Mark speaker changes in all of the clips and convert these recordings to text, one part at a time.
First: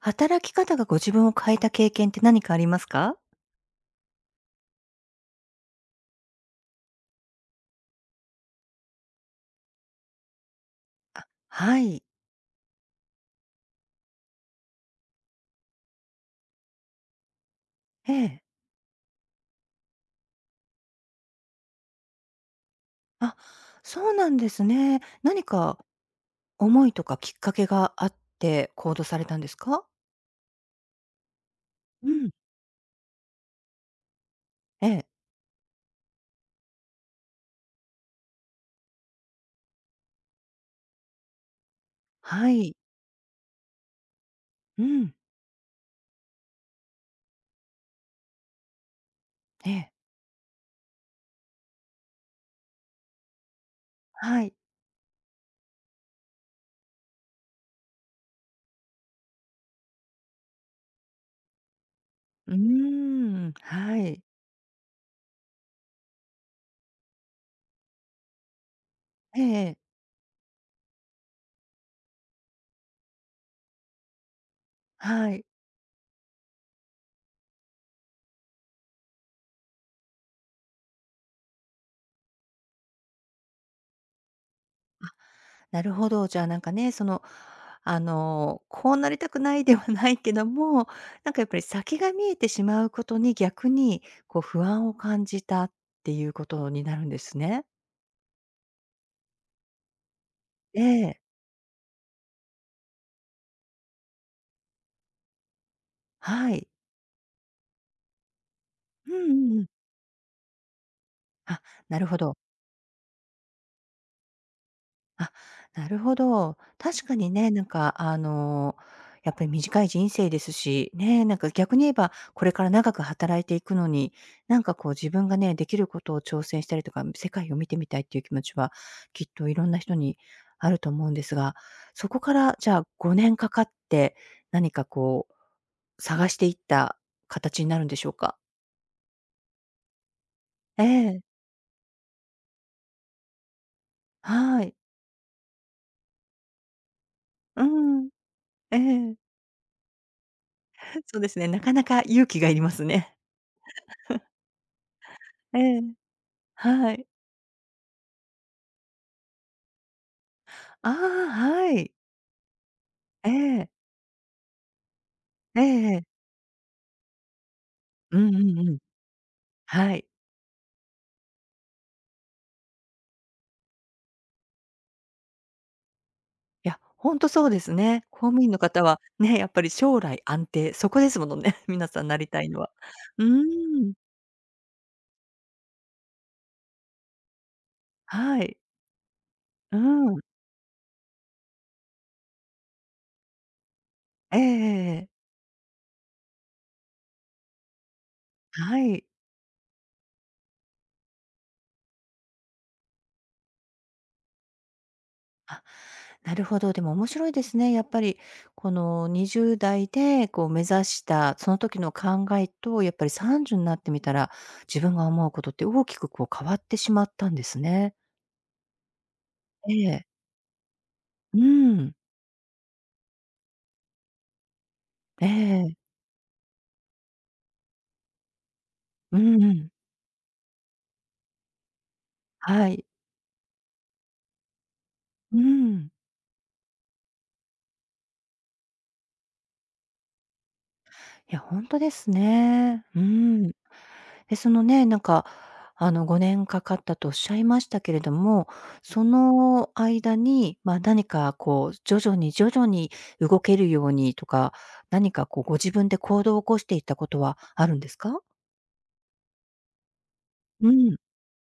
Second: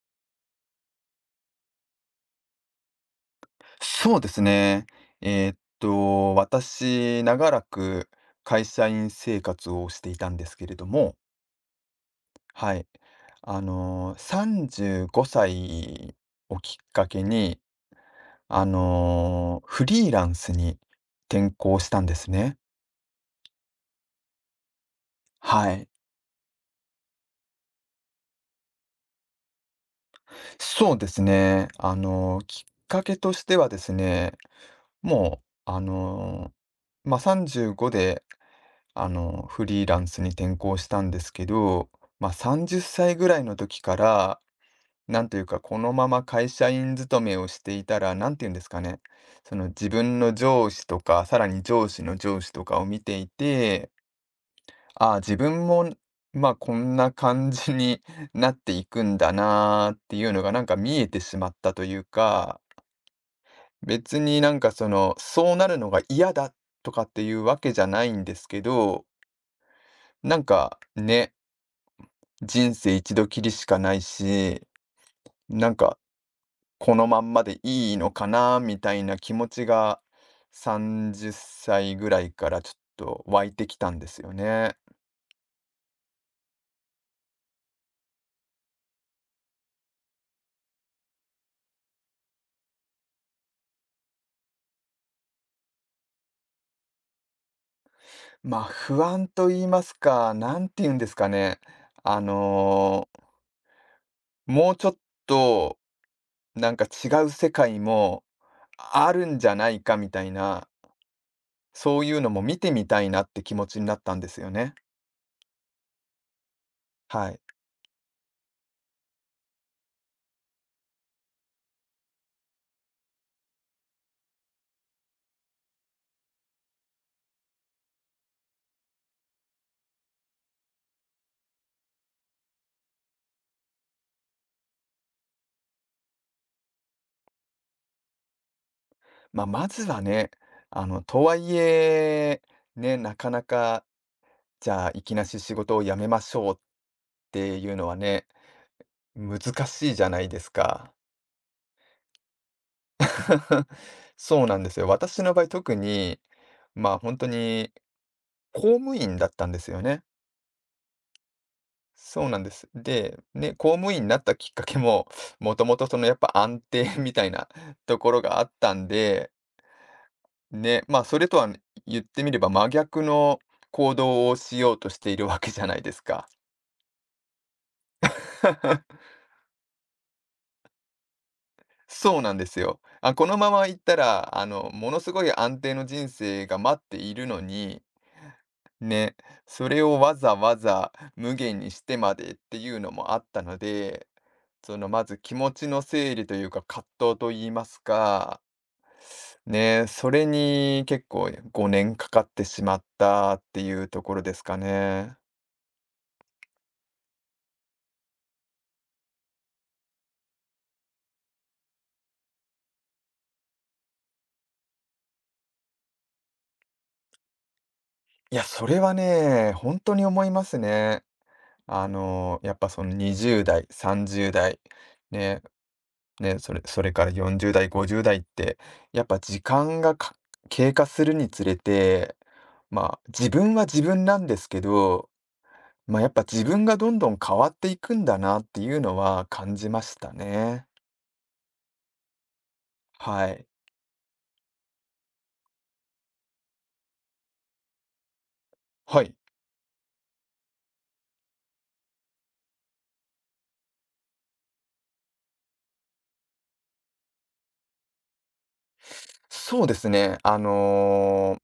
Speaker 1: 働き方がご自分を変えた経験って何かありますか？
Speaker 2: そうですね。私、長らく会社員生活をしていたんですけれども、
Speaker 1: あ、はい。
Speaker 2: はい。35歳をきっかけに、
Speaker 1: ええ。
Speaker 2: フリーランスに転向したんですね。
Speaker 1: あ、そうなんですね。何
Speaker 2: は
Speaker 1: か
Speaker 2: い。
Speaker 1: 思いとかきっかけがあって行動されたんですか？
Speaker 2: そうですね。あ
Speaker 1: うん。
Speaker 2: のきっかけとしてはですね、
Speaker 1: ええ。
Speaker 2: もう、まあ、35でフリーランスに転向したんですけど、まあ、
Speaker 1: はい。
Speaker 2: 30歳ぐらいの時から、
Speaker 1: うん。
Speaker 2: なんというか、このまま会社員勤めをしていたら、なんていうんですかね、その
Speaker 1: え
Speaker 2: 自
Speaker 1: え。
Speaker 2: 分の上司とか、さらに上司の上司とかを見ていて、
Speaker 1: はい。
Speaker 2: ああ、自分も、まあ、こんな感じに なっていくんだなーっていうのが、なんか見えてしまったという
Speaker 1: うー
Speaker 2: か、
Speaker 1: ん。は
Speaker 2: 別
Speaker 1: い。
Speaker 2: になんかその、そうなるのが嫌だとかっていうわけじゃないんですけど、
Speaker 1: ええええ。
Speaker 2: なんかね、人生一度きりしかないし、
Speaker 1: はい。
Speaker 2: なんか、このまんまでいいのかなみたいな気持ちが、30歳ぐらいからちょっと湧いてきたんですよね。
Speaker 1: あ、なるほど。じゃあなんかね、その、あの、こうなりたくないではないけども、なんかやっぱり先が見えてしまうことに逆にこう不安を感じたっていうことになるんですね。
Speaker 2: まあ、不安と言いますか、なん
Speaker 1: え
Speaker 2: て言うんです
Speaker 1: え、
Speaker 2: かね。あの、もうちょっと、
Speaker 1: はい。
Speaker 2: なんか違う世界もあ
Speaker 1: うんう
Speaker 2: るんじゃ
Speaker 1: んうん。
Speaker 2: ないかみたいな、
Speaker 1: あ、な
Speaker 2: そう
Speaker 1: る
Speaker 2: い
Speaker 1: ほ
Speaker 2: うの
Speaker 1: ど。
Speaker 2: も見てみたいなって気持ちになったんですよね。
Speaker 1: あ、なるほど。確か
Speaker 2: は
Speaker 1: に
Speaker 2: い。
Speaker 1: ね、なんかあの、やっぱり短い人生ですし、ね、なんか逆に言えば、これから長く働いていくのに、なんかこう自分がね、できることを挑戦したりとか、世界を見てみたいっていう気持ちは、きっといろんな人にあると思うんですが、そこからじゃあ5年かかって、何かこう探していった形になるんでしょうか？
Speaker 2: まあ、まずはね、
Speaker 1: え
Speaker 2: と
Speaker 1: え、
Speaker 2: はいえ、ね、なかなか、
Speaker 1: は
Speaker 2: じ
Speaker 1: い。
Speaker 2: ゃあ、いきなし仕事を辞めましょうって
Speaker 1: う
Speaker 2: いうのは
Speaker 1: ん、
Speaker 2: ね、
Speaker 1: ええ。
Speaker 2: 難しいじゃないですか。
Speaker 1: そうですね、なかなか勇気がいりますね。
Speaker 2: そうなんですよ。私の場合
Speaker 1: え
Speaker 2: 特
Speaker 1: え、
Speaker 2: に、ま
Speaker 1: は
Speaker 2: あ、
Speaker 1: い。
Speaker 2: 本当に、公務員だったんですよね。
Speaker 1: ああ、はい。
Speaker 2: そうなんです。で、
Speaker 1: え
Speaker 2: ね、
Speaker 1: え。
Speaker 2: 公務員になったきっかけも、も
Speaker 1: え
Speaker 2: ともと
Speaker 1: え
Speaker 2: そ
Speaker 1: え
Speaker 2: のや
Speaker 1: え。
Speaker 2: っぱ安定 みたいなとこ
Speaker 1: う
Speaker 2: ろ
Speaker 1: ん
Speaker 2: が
Speaker 1: う
Speaker 2: あっ
Speaker 1: ん
Speaker 2: た
Speaker 1: うん。
Speaker 2: んで
Speaker 1: はい。
Speaker 2: ね、まあ、それとは、言ってみれば真逆の行動をしようとしているわけじゃないですか。
Speaker 1: いや、ほんとそうですね。公務員の方は、ね、やっぱり将来安定、そこですものね、皆さんな
Speaker 2: そう
Speaker 1: り
Speaker 2: なん
Speaker 1: た
Speaker 2: で
Speaker 1: い
Speaker 2: す
Speaker 1: のは。
Speaker 2: よ。あ、
Speaker 1: う
Speaker 2: このままいっ
Speaker 1: ーん、
Speaker 2: たら、ものすごい安定の人生が待っているのに、
Speaker 1: はい。
Speaker 2: ね、そ
Speaker 1: う
Speaker 2: れをわ
Speaker 1: ん。
Speaker 2: ざわざ無限にしてまでっていうのもあったので、
Speaker 1: ええええ
Speaker 2: ま
Speaker 1: ええ。
Speaker 2: ず気持ちの整理というか、葛藤と言いますか、
Speaker 1: はい。
Speaker 2: ね、それに結構5年かかってしまったっていうところですかね。
Speaker 1: あ、なるほど、でも面白いですね。やっぱりこの20代でこう目指したその時の考えと、やっぱり30になってみたら、自分が思うことって大きくこう変わってしまったんですね。
Speaker 2: いや、それはね、
Speaker 1: え
Speaker 2: 本当に
Speaker 1: え。
Speaker 2: 思いますね。
Speaker 1: うん。
Speaker 2: やっぱその20代、30代、
Speaker 1: え
Speaker 2: ね、
Speaker 1: え。
Speaker 2: ね、それから40代、50代って、やっ
Speaker 1: う
Speaker 2: ぱ時
Speaker 1: んうん。
Speaker 2: 間がか経過するにつれて、
Speaker 1: はい。
Speaker 2: まあ、自分は自分なんですけど、
Speaker 1: うん。
Speaker 2: ま、やっぱ自分がどんどん変わっていくんだなっていうのは感じましたね。
Speaker 1: いや、ほんとですね。う
Speaker 2: はい。
Speaker 1: ん。でそのね、なんか、あの、5年かかったとおっしゃいましたけれども、
Speaker 2: は
Speaker 1: そ
Speaker 2: い。
Speaker 1: の間に、ま、何かこう、徐々に徐々に動けるようにとか、何かこう、ご自分で行動を起こしていったことはあるんですか？
Speaker 2: そうですね、
Speaker 1: うん。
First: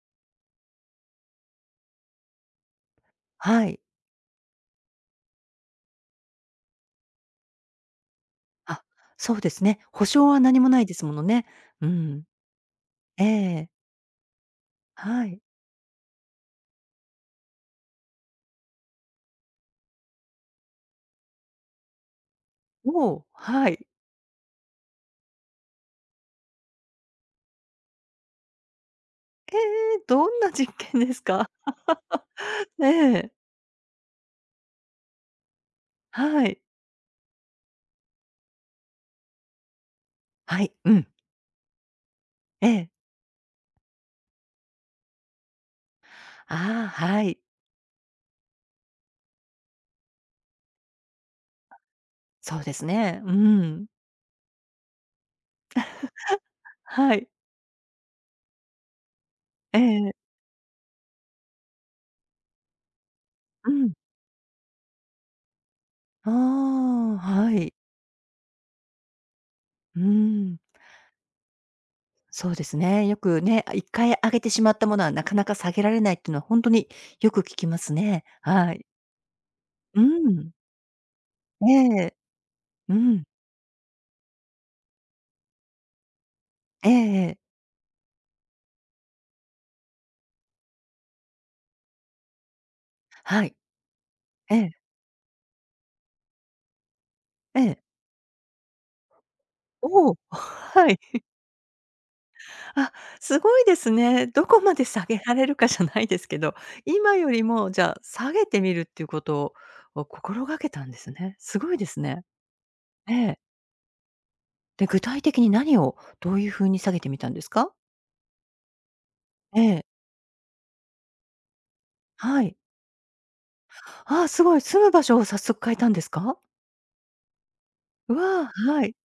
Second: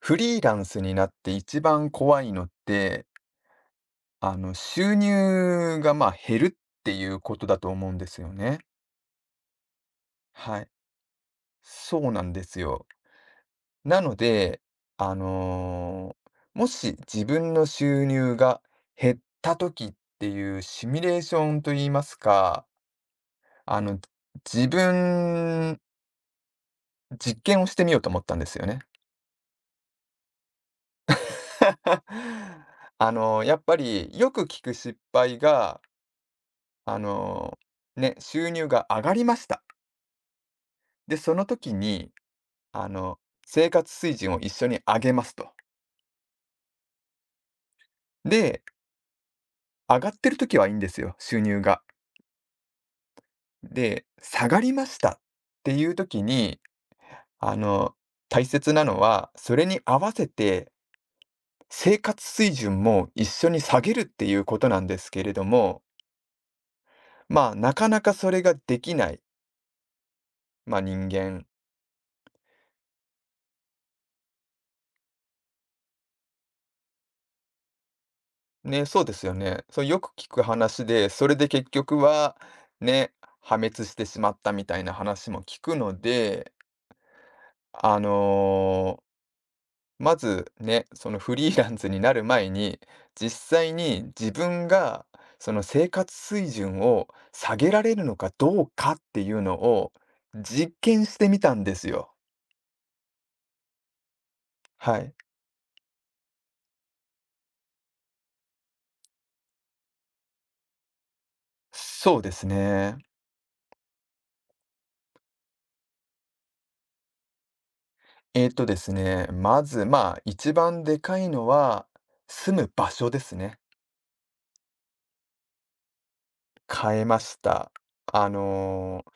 Speaker 2: フリーランスになって一番怖いのって
Speaker 1: はい。
Speaker 2: 収入が、まあ、減るっていうことだと思うんですよね。
Speaker 1: あ、そうですね。保証は
Speaker 2: は
Speaker 1: 何
Speaker 2: い。
Speaker 1: もないですものね。う
Speaker 2: そうな
Speaker 1: ん。
Speaker 2: んですよ。
Speaker 1: ええ。
Speaker 2: なので、あ
Speaker 1: はい。
Speaker 2: の、もし自分の収入が減った時っていうシミュレーションと言いますか、
Speaker 1: おお、は
Speaker 2: あ
Speaker 1: い。
Speaker 2: の、自分、実験をしてみようと思ったんですよね。
Speaker 1: ええ、どんな実験ですか？ええ、
Speaker 2: やっぱりよく聞く失敗が、
Speaker 1: はい。
Speaker 2: あの、ね、収入が上がりました。
Speaker 1: はい、うん、
Speaker 2: で、その時に
Speaker 1: え
Speaker 2: あ
Speaker 1: え。
Speaker 2: の、生活水準を一緒に上げますと。
Speaker 1: ああ、はい。
Speaker 2: で、上がってる時はいいんですよ、収入が。
Speaker 1: そうですね。うん。
Speaker 2: で、下がりましたっていう時に、
Speaker 1: はい、
Speaker 2: あの、大切なのは、それ
Speaker 1: え
Speaker 2: に合わ
Speaker 1: え、
Speaker 2: せて生活水準も一緒に
Speaker 1: う
Speaker 2: 下
Speaker 1: ん。
Speaker 2: げるっていうことなんですけれども、
Speaker 1: ああ、
Speaker 2: ま
Speaker 1: は
Speaker 2: あ、な
Speaker 1: い。
Speaker 2: かなかそれができない、
Speaker 1: うーん、
Speaker 2: まあ、人間。
Speaker 1: そうですね。よくね、あ、回上げてしまったものはなかなか下げられないっていうのはほんとによく聞きますね。は
Speaker 2: ね、
Speaker 1: い。
Speaker 2: そうですよね。そう、よ
Speaker 1: う
Speaker 2: く聞く
Speaker 1: ん。
Speaker 2: 話で、それで結局
Speaker 1: ええ、
Speaker 2: は、
Speaker 1: う
Speaker 2: ね、
Speaker 1: ん。
Speaker 2: 破滅してしまったみたいな話も聞くので、
Speaker 1: ええええ。
Speaker 2: あのまずね、そのフリーランスになる前に、
Speaker 1: はい。
Speaker 2: 実際に自
Speaker 1: え
Speaker 2: 分
Speaker 1: え、
Speaker 2: がその生活水準を下
Speaker 1: え
Speaker 2: げ
Speaker 1: え。
Speaker 2: られるのかどうかっていうのを
Speaker 1: おお、
Speaker 2: 実
Speaker 1: はい。
Speaker 2: 験してみたんですよ。
Speaker 1: あ、すごいですね。どこまで
Speaker 2: は
Speaker 1: 下
Speaker 2: い。
Speaker 1: げられるかじゃないですけど、今よりもじゃあ、下げてみるっていうことを心がけたんですね。すごいです
Speaker 2: そう
Speaker 1: ね。
Speaker 2: ですね。
Speaker 1: ええ。で、具体的に何をどういう風に下げてみたんですか？え
Speaker 2: まず、
Speaker 1: え、
Speaker 2: まあ、一番でかいのは、
Speaker 1: はい。
Speaker 2: 住む場所ですね。
Speaker 1: ああ、すごい。住む場所を早速変えたんですか？
Speaker 2: 変えました。
Speaker 1: う
Speaker 2: あ
Speaker 1: わ、はい。
Speaker 2: のー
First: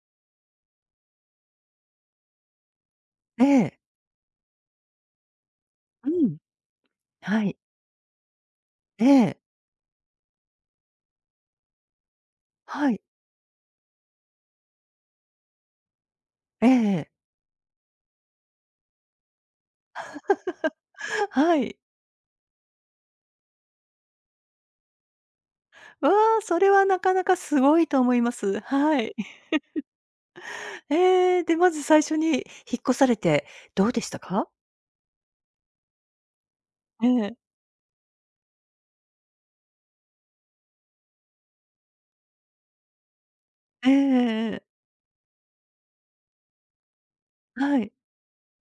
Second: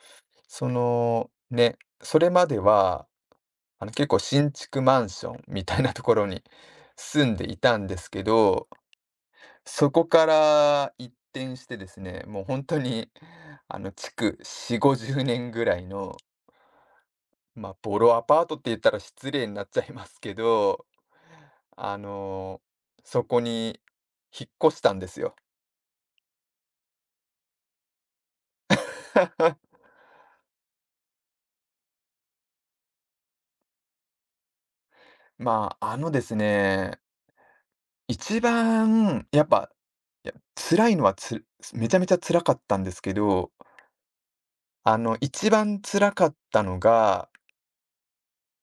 Speaker 2: そのね、それまでは、
Speaker 1: ええ。
Speaker 2: 結構新築マンションみたいなと
Speaker 1: う
Speaker 2: ころ
Speaker 1: ん。
Speaker 2: に住ん
Speaker 1: は
Speaker 2: で
Speaker 1: い。
Speaker 2: いたんですけど、
Speaker 1: ええ。
Speaker 2: そこから一転してですね、もう本当
Speaker 1: はい。
Speaker 2: に、築4、50年ぐらいの、
Speaker 1: ええ
Speaker 2: まあ、ボロアパートって言ったら失礼になっちゃいますけど、
Speaker 1: はい。
Speaker 2: あの、そこに引っ越したんですよ。
Speaker 1: わあ、それはなかなかすごいと思います。はい。ええ、で、まず最初に引っ越されてどうでしたか？
Speaker 2: まあ、あのですね、
Speaker 1: ええ。
Speaker 2: 一番やっぱ、いや辛いのはつめちゃめちゃ辛かったんですけど
Speaker 1: ええええ
Speaker 2: 一番辛かったのが、
Speaker 1: はい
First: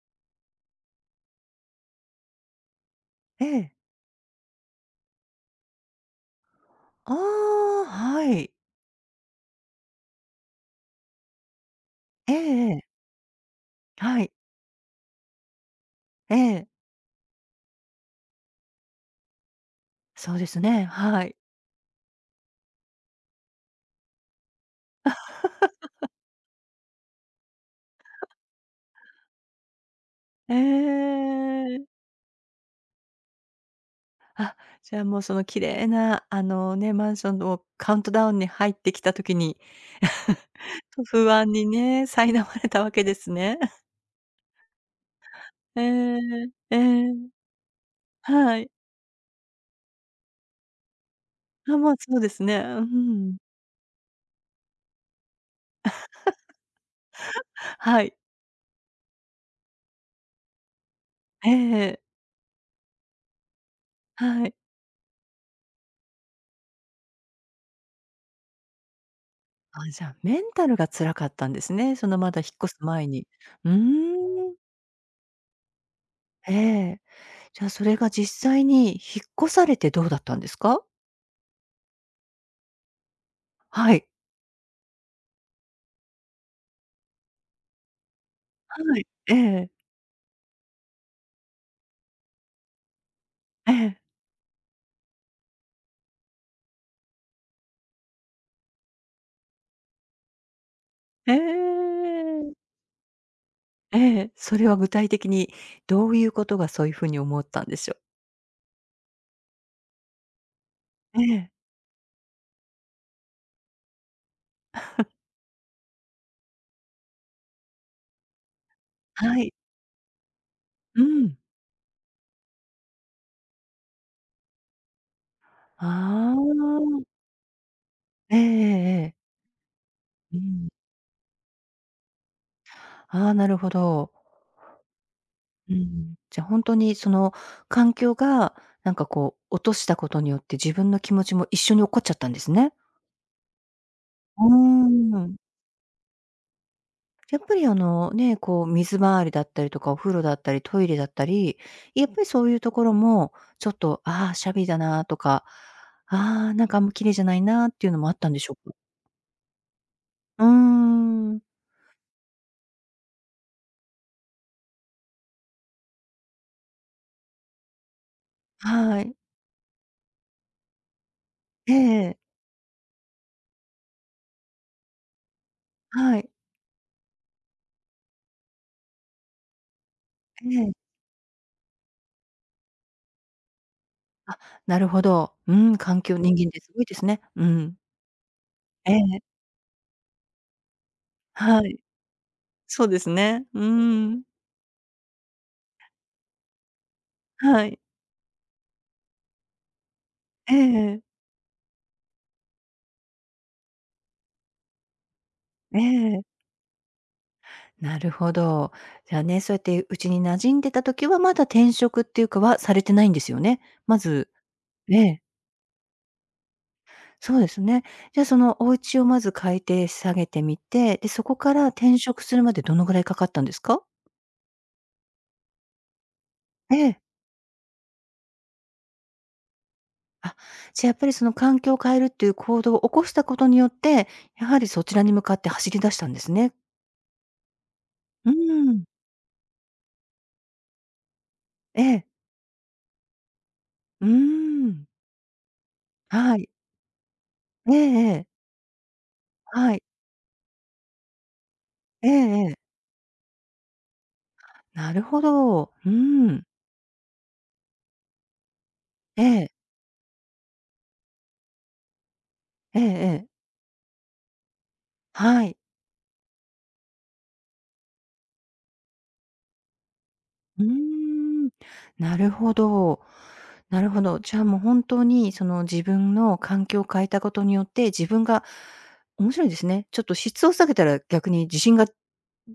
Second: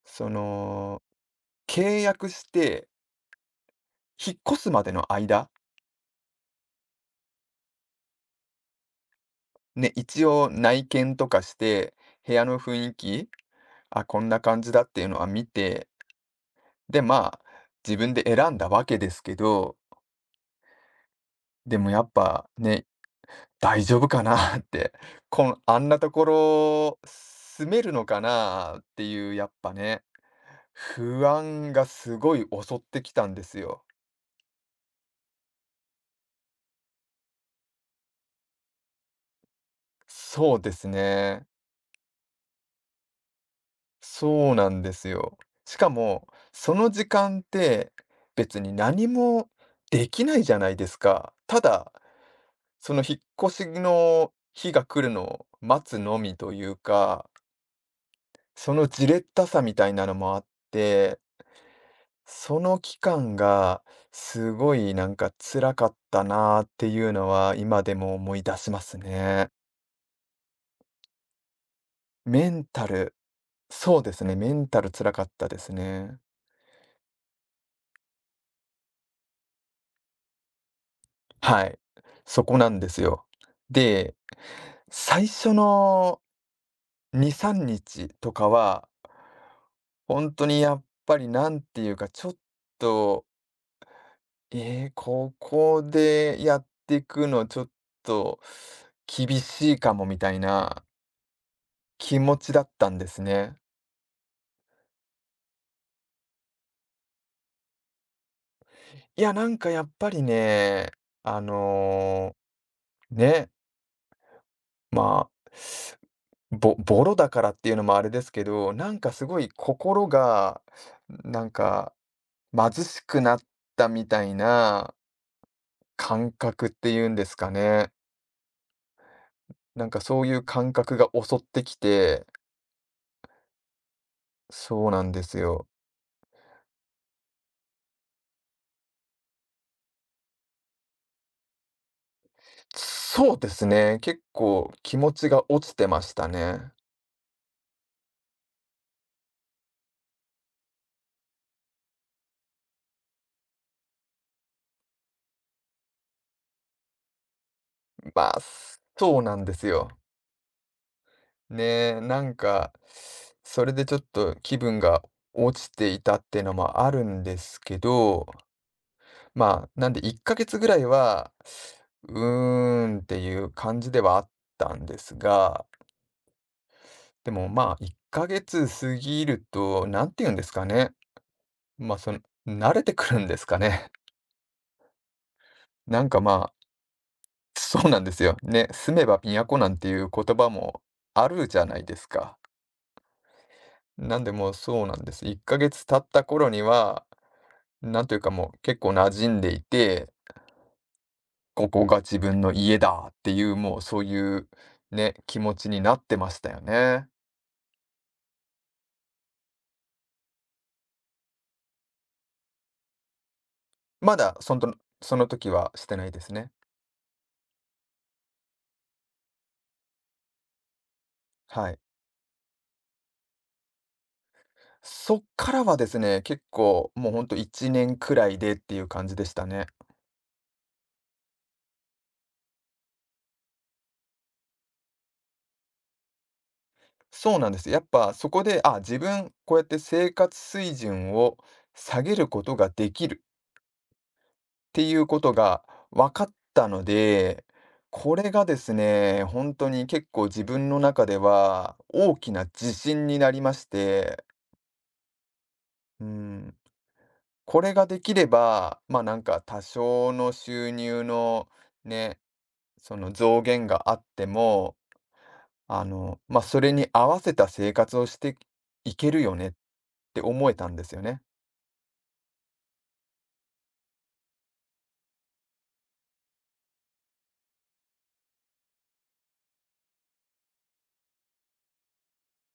Speaker 2: その、契約して
Speaker 1: ええ。はい。
Speaker 2: 引っ越すまでの間、
Speaker 1: はい。
Speaker 2: ね、一応内見とかして、
Speaker 1: え
Speaker 2: 部
Speaker 1: え
Speaker 2: 屋の
Speaker 1: え
Speaker 2: 雰囲
Speaker 1: え。
Speaker 2: 気、あ、こ
Speaker 1: は
Speaker 2: ん
Speaker 1: い。
Speaker 2: な感じだっていうのは見て、
Speaker 1: ええ。
Speaker 2: で、まあ、自分で選んだわけですけど、
Speaker 1: そうですね、はい。
Speaker 2: でもやっぱね、大丈夫かな って、あんなところ住めるのかなっていう、やっぱね、
Speaker 1: え
Speaker 2: 不安が
Speaker 1: え。
Speaker 2: すごい襲ってきたんですよ。
Speaker 1: じゃあ、もう、その綺麗な、あの、ね、マンションのカウントダウンに入ってきた時に、
Speaker 2: そうです
Speaker 1: 不
Speaker 2: ね。
Speaker 1: 安にね、苛まれたわけですね。
Speaker 2: そうなんですよ。し
Speaker 1: え
Speaker 2: か
Speaker 1: え、
Speaker 2: も、そ
Speaker 1: え
Speaker 2: の時
Speaker 1: え、
Speaker 2: 間って
Speaker 1: は
Speaker 2: 別
Speaker 1: い。
Speaker 2: に何もできないじゃないですか。た
Speaker 1: あ、ま
Speaker 2: だ、
Speaker 1: あ、そうですね。う
Speaker 2: その引っ
Speaker 1: ん。
Speaker 2: 越しの日が来るのを待つのみというか、
Speaker 1: はい。
Speaker 2: そのじれったさみたいなのもあって、
Speaker 1: ええええ。
Speaker 2: その期間が
Speaker 1: は
Speaker 2: す
Speaker 1: い。
Speaker 2: ごいなんか辛かったなーっていうのは今でも思い出しますね。
Speaker 1: あ、じゃあ、メンタルが辛かったんですね。その、まだ
Speaker 2: メ
Speaker 1: 引っ
Speaker 2: ン
Speaker 1: 越す
Speaker 2: タ
Speaker 1: 前
Speaker 2: ル、
Speaker 1: に。うー
Speaker 2: そうですね、メ
Speaker 1: ん。
Speaker 2: ンタル辛かったですね。
Speaker 1: ええ。じゃあ、それが実際に引っ越されてどうだったんですか？
Speaker 2: はい、そこなんですよ。
Speaker 1: はい。
Speaker 2: で、最初の2、3日とかは、
Speaker 1: はい。ええ。
Speaker 2: 本当にやっぱりなんていうか、ちょっと、
Speaker 1: ええ。
Speaker 2: ここでやっていくのちょっと厳しいかもみたいな
Speaker 1: え
Speaker 2: 気持ち
Speaker 1: え。
Speaker 2: だったんですね。
Speaker 1: ええ。それは具体的にどういうことがそういう風に思ったんでしょう？
Speaker 2: いや、なんかやっぱりね、
Speaker 1: え
Speaker 2: あ
Speaker 1: え。
Speaker 2: の、ね、まあ、ボロだからっていうのもあれですけど、なんかす
Speaker 1: は
Speaker 2: ごい
Speaker 1: い。
Speaker 2: 心が、
Speaker 1: うん。
Speaker 2: なんか貧しくなったみたいな感
Speaker 1: あ
Speaker 2: 覚ってい
Speaker 1: あ。
Speaker 2: うんですかね。
Speaker 1: ええええええ。
Speaker 2: なんかそうい
Speaker 1: う
Speaker 2: う
Speaker 1: ん。
Speaker 2: 感覚が襲ってきて、
Speaker 1: ああ、なるほど。
Speaker 2: そうなんですよ。
Speaker 1: うん、じゃ、あ本当にその環境が、なんかこう落としたことによって自分の気持ちも一緒に起っこっちゃったんですね。
Speaker 2: そうですね、結
Speaker 1: う
Speaker 2: 構気持
Speaker 1: ー
Speaker 2: ち
Speaker 1: ん。
Speaker 2: が落ちてましたね。
Speaker 1: やっぱりあのね、こう水回りだったりとかお風呂だったりトイレだったり、やっぱりそういうところもちょっと、ああ、シャビだなとか、ああ、なんかあんま綺麗じゃないなっていうのもあっ
Speaker 2: ま
Speaker 1: たんで
Speaker 2: あ、
Speaker 1: しょうか？
Speaker 2: そうなんですよ。
Speaker 1: うーん。
Speaker 2: ねえ、なんか、それでちょっと気分が落ちていたっていうのもあるんですけど、
Speaker 1: はい。
Speaker 2: まあ、なんで1ヶ月ぐらいは、
Speaker 1: え
Speaker 2: う
Speaker 1: え。
Speaker 2: ーんっていう感じではあったんですが、
Speaker 1: はい。
Speaker 2: でも、まあ、1ヶ月過ぎると、なんて言うんで
Speaker 1: え
Speaker 2: すか
Speaker 1: え。
Speaker 2: ね、ま、あその、慣れてくるんですかね。
Speaker 1: あ、なるほど。うん、
Speaker 2: な
Speaker 1: 環
Speaker 2: ん
Speaker 1: 境
Speaker 2: か、
Speaker 1: 人間っ
Speaker 2: まあ、
Speaker 1: てすごいですね。うん。
Speaker 2: そうなんですよ。ね、
Speaker 1: え
Speaker 2: 住めば
Speaker 1: え。
Speaker 2: 都なんていう言葉もあるじ
Speaker 1: は
Speaker 2: ゃな
Speaker 1: い。
Speaker 2: いですか。
Speaker 1: そうですね。うー
Speaker 2: な
Speaker 1: ん。
Speaker 2: んで、もう、そうなんです。1ヶ月経った頃には、
Speaker 1: はい。
Speaker 2: なんというか、もう、結構馴染んでいて、
Speaker 1: ええええ。
Speaker 2: ここが自分の家だっていう、もう、そういうね、気持ちになってましたよね。
Speaker 1: なるほど。じゃあね、そうやってうちに馴染んでた時は、まだ転職っていうかはされてないんですよね。ま
Speaker 2: ま
Speaker 1: ず
Speaker 2: だ、その
Speaker 1: え
Speaker 2: そ
Speaker 1: え、
Speaker 2: の時はしてないですね。
Speaker 1: そうですね。じゃあ、そのお家をまず改定下げてみて、で、そこから
Speaker 2: はい。
Speaker 1: 転職するまでどのぐらいかかったんですか？
Speaker 2: そっからはですね、結
Speaker 1: え
Speaker 2: 構
Speaker 1: え。
Speaker 2: もうほんと1年くらいでっていう感じでしたね。
Speaker 1: あ、じゃあ、やっぱりその環境を変えるっていう行動を起こしたことによって、やはりそちらに向かって走り出したんですね。
Speaker 2: そうなんです。やっぱそ
Speaker 1: うー
Speaker 2: こで、あ、
Speaker 1: ん。
Speaker 2: 自分こうやって生活水準を
Speaker 1: え
Speaker 2: 下
Speaker 1: え。
Speaker 2: げることができる
Speaker 1: うー
Speaker 2: って
Speaker 1: ん。
Speaker 2: いうことが分かっ
Speaker 1: はい。
Speaker 2: たので、
Speaker 1: ええ
Speaker 2: こ
Speaker 1: ええ。
Speaker 2: れがですね、本当
Speaker 1: はい。
Speaker 2: に結構自分の中では
Speaker 1: ええ
Speaker 2: 大きな
Speaker 1: ええ。
Speaker 2: 自信になりまして、
Speaker 1: なるほど。う
Speaker 2: う
Speaker 1: ん。
Speaker 2: ん、これができれば、なん
Speaker 1: え
Speaker 2: か
Speaker 1: え。
Speaker 2: 多少の収入のね
Speaker 1: ええ
Speaker 2: その
Speaker 1: ええ。
Speaker 2: 増減があっても、
Speaker 1: はい。
Speaker 2: まあ、それに合わせた生活をしていけるよねって思え
Speaker 1: うー
Speaker 2: たんですよね。
Speaker 1: ん、なるほど。なるほど。じゃあ、もう本当にその自分の環境を変えたことによって、自分が面白いですね。ちょっと質を下げたら逆に自信が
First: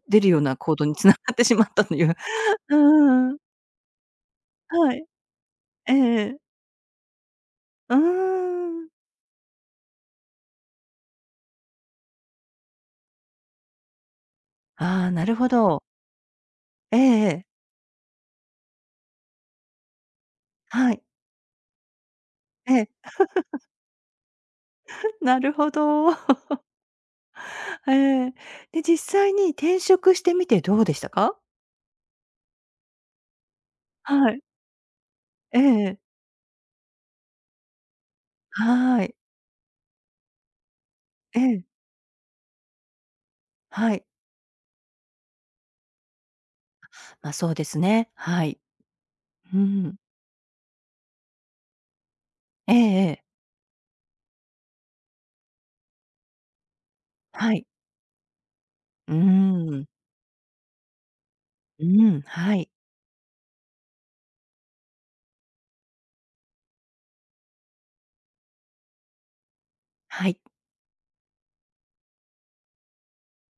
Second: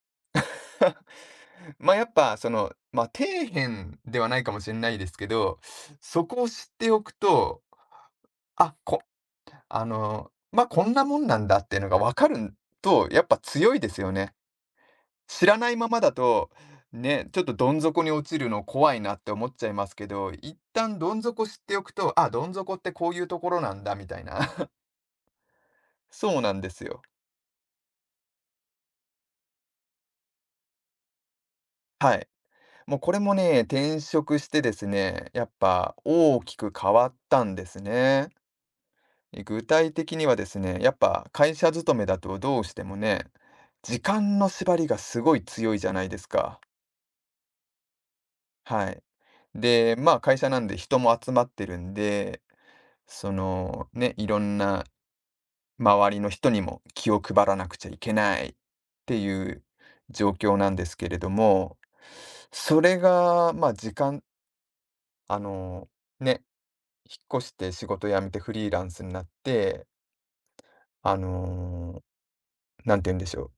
Speaker 1: 出るような行動に繋がってしまっ たと
Speaker 2: ま、や
Speaker 1: い
Speaker 2: っ
Speaker 1: う。
Speaker 2: ぱそ の、
Speaker 1: う
Speaker 2: ま
Speaker 1: ん
Speaker 2: あ、
Speaker 1: う
Speaker 2: 底
Speaker 1: んうん。
Speaker 2: 辺ではないかもしれな
Speaker 1: は
Speaker 2: い
Speaker 1: い。
Speaker 2: ですけど、
Speaker 1: えええ
Speaker 2: そ
Speaker 1: え。
Speaker 2: こを知っておくと、
Speaker 1: うー
Speaker 2: あ、
Speaker 1: ん。
Speaker 2: こあの、ま、こんなもんなんだっていうのが分かると、やっぱ強いですよね。
Speaker 1: ああ、なる
Speaker 2: 知
Speaker 1: ほ
Speaker 2: らない
Speaker 1: ど。
Speaker 2: ままだと、
Speaker 1: えええ
Speaker 2: ね、ちょっ
Speaker 1: え。
Speaker 2: とどん底に落ちるの怖いなって思っちゃいますけど、一
Speaker 1: は
Speaker 2: 旦
Speaker 1: い。
Speaker 2: どん底知っておくと、あ、どん
Speaker 1: え
Speaker 2: 底ってこ
Speaker 1: え。
Speaker 2: ういうところなんだみたいな。
Speaker 1: なるほど。
Speaker 2: そうなんですよ。
Speaker 1: ええ。で、実際に転職してみてどうでしたか？
Speaker 2: はい。もうこれもね、転
Speaker 1: は
Speaker 2: 職
Speaker 1: い。
Speaker 2: してですね、やっ
Speaker 1: え
Speaker 2: ぱ
Speaker 1: ええ
Speaker 2: 大きく変わったんですね。
Speaker 1: はい。
Speaker 2: 具体的にはですね、やっぱ
Speaker 1: え
Speaker 2: 会
Speaker 1: え、
Speaker 2: 社勤めだとどうしてもね、
Speaker 1: は
Speaker 2: 時
Speaker 1: い。
Speaker 2: 間の縛りがすごい強いじゃないですか。
Speaker 1: ま、そうですね。はい。
Speaker 2: はい。
Speaker 1: う
Speaker 2: で、
Speaker 1: ん。
Speaker 2: まあ会社なんで人も集まってるんで、
Speaker 1: ええええ。
Speaker 2: その、ね、いろんな周りの人にも気を配
Speaker 1: は
Speaker 2: ら
Speaker 1: い。
Speaker 2: なくちゃいけないっ
Speaker 1: うー
Speaker 2: ていう
Speaker 1: ん。
Speaker 2: 状況なんですけれども、
Speaker 1: うーん、はい。
Speaker 2: それが、まあ、時間あの、ね、引っ越して仕事辞めてフリーランスになって、
Speaker 1: はい。
Speaker 2: あの、なんて言うんでしょう、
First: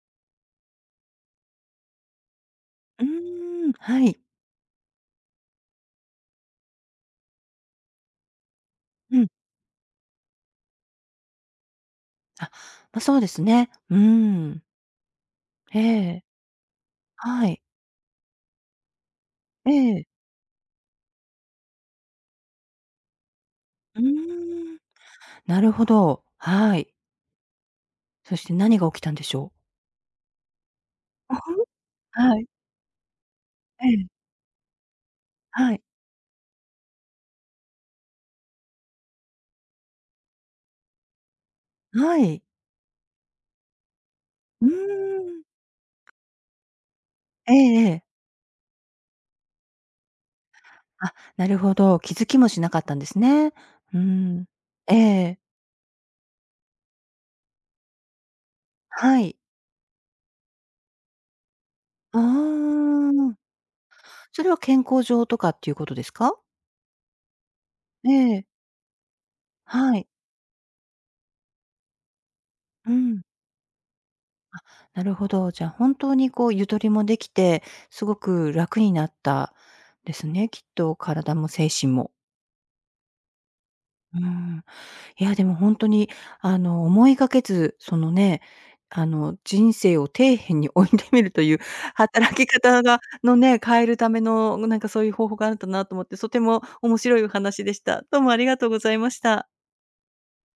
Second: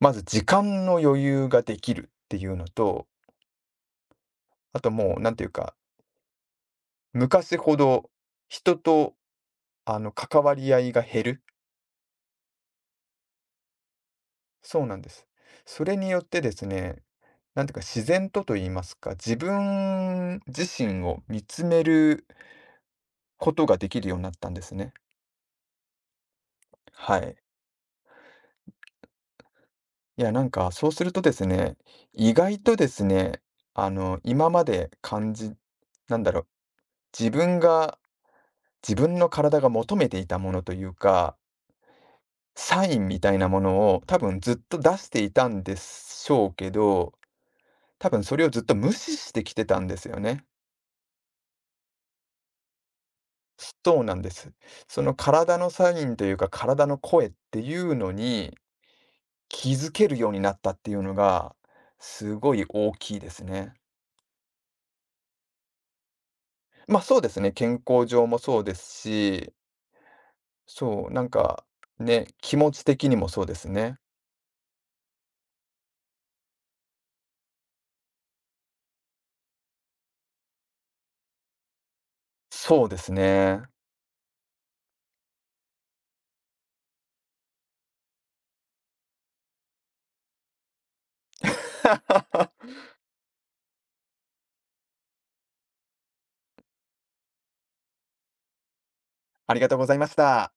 Speaker 2: まず時間の余裕ができるっていうの
Speaker 1: う
Speaker 2: と、
Speaker 1: ーん、はい。
Speaker 2: あともうなんていうか、昔ほど人と、
Speaker 1: うん。
Speaker 2: 関わり合いが減る。
Speaker 1: あ、ま、そうですね。うーん。
Speaker 2: そうなんです。
Speaker 1: え
Speaker 2: それによっ
Speaker 1: え。
Speaker 2: てですね、
Speaker 1: はい。
Speaker 2: なんていうか自然とと言いますか、自
Speaker 1: ええ。
Speaker 2: 分自身を見つめることができ
Speaker 1: うー
Speaker 2: るようになったんです
Speaker 1: ん。
Speaker 2: ね。
Speaker 1: なるほど。はい。
Speaker 2: はい。
Speaker 1: そして何が起きたんでしょう？
Speaker 2: いや、なんかそうするとです ね、意
Speaker 1: はい。
Speaker 2: 外とですね、
Speaker 1: ええ。
Speaker 2: 今まで
Speaker 1: はい。
Speaker 2: なんだろう、自分が、自分の体が求めていたものというか、
Speaker 1: はい。
Speaker 2: サインみたいなものを多分ずっ
Speaker 1: うー
Speaker 2: と出してい
Speaker 1: ん。
Speaker 2: たんでしょうけど、
Speaker 1: ええええ。
Speaker 2: 多分それをずっと無視してきてたんですよね。
Speaker 1: あ、なるほど、気づきもしなかったんですね。う
Speaker 2: そうなんで
Speaker 1: ん。
Speaker 2: す。
Speaker 1: え
Speaker 2: その
Speaker 1: え、
Speaker 2: 体のサインというか、体の声っていうのに
Speaker 1: はい。
Speaker 2: 気づけるようになったっていうのが、
Speaker 1: あ
Speaker 2: すごい大きいで
Speaker 1: あ、
Speaker 2: すね。
Speaker 1: それは健康上とかっていうことですか？
Speaker 2: そうですね、健康
Speaker 1: え
Speaker 2: 上も
Speaker 1: え、
Speaker 2: そうですし、
Speaker 1: はい。
Speaker 2: そう、なんか、ね、気持ち
Speaker 1: う
Speaker 2: 的に
Speaker 1: ん、
Speaker 2: もそうですね。
Speaker 1: なるほど。じゃあ本当にこうゆとりもできて、すごく楽になったですね、きっと体も精神も。
Speaker 2: そうですね。
Speaker 1: うん。いや、でも本当に、あの、思いがけず、そのね、あの、人生を底辺に 置いてみるという 働き 方がのね、変えるための、なんかそういう方法があるんだなと思って、とても面白いお話でした。どうもありがとうございました。
Speaker 2: ありがとうございました。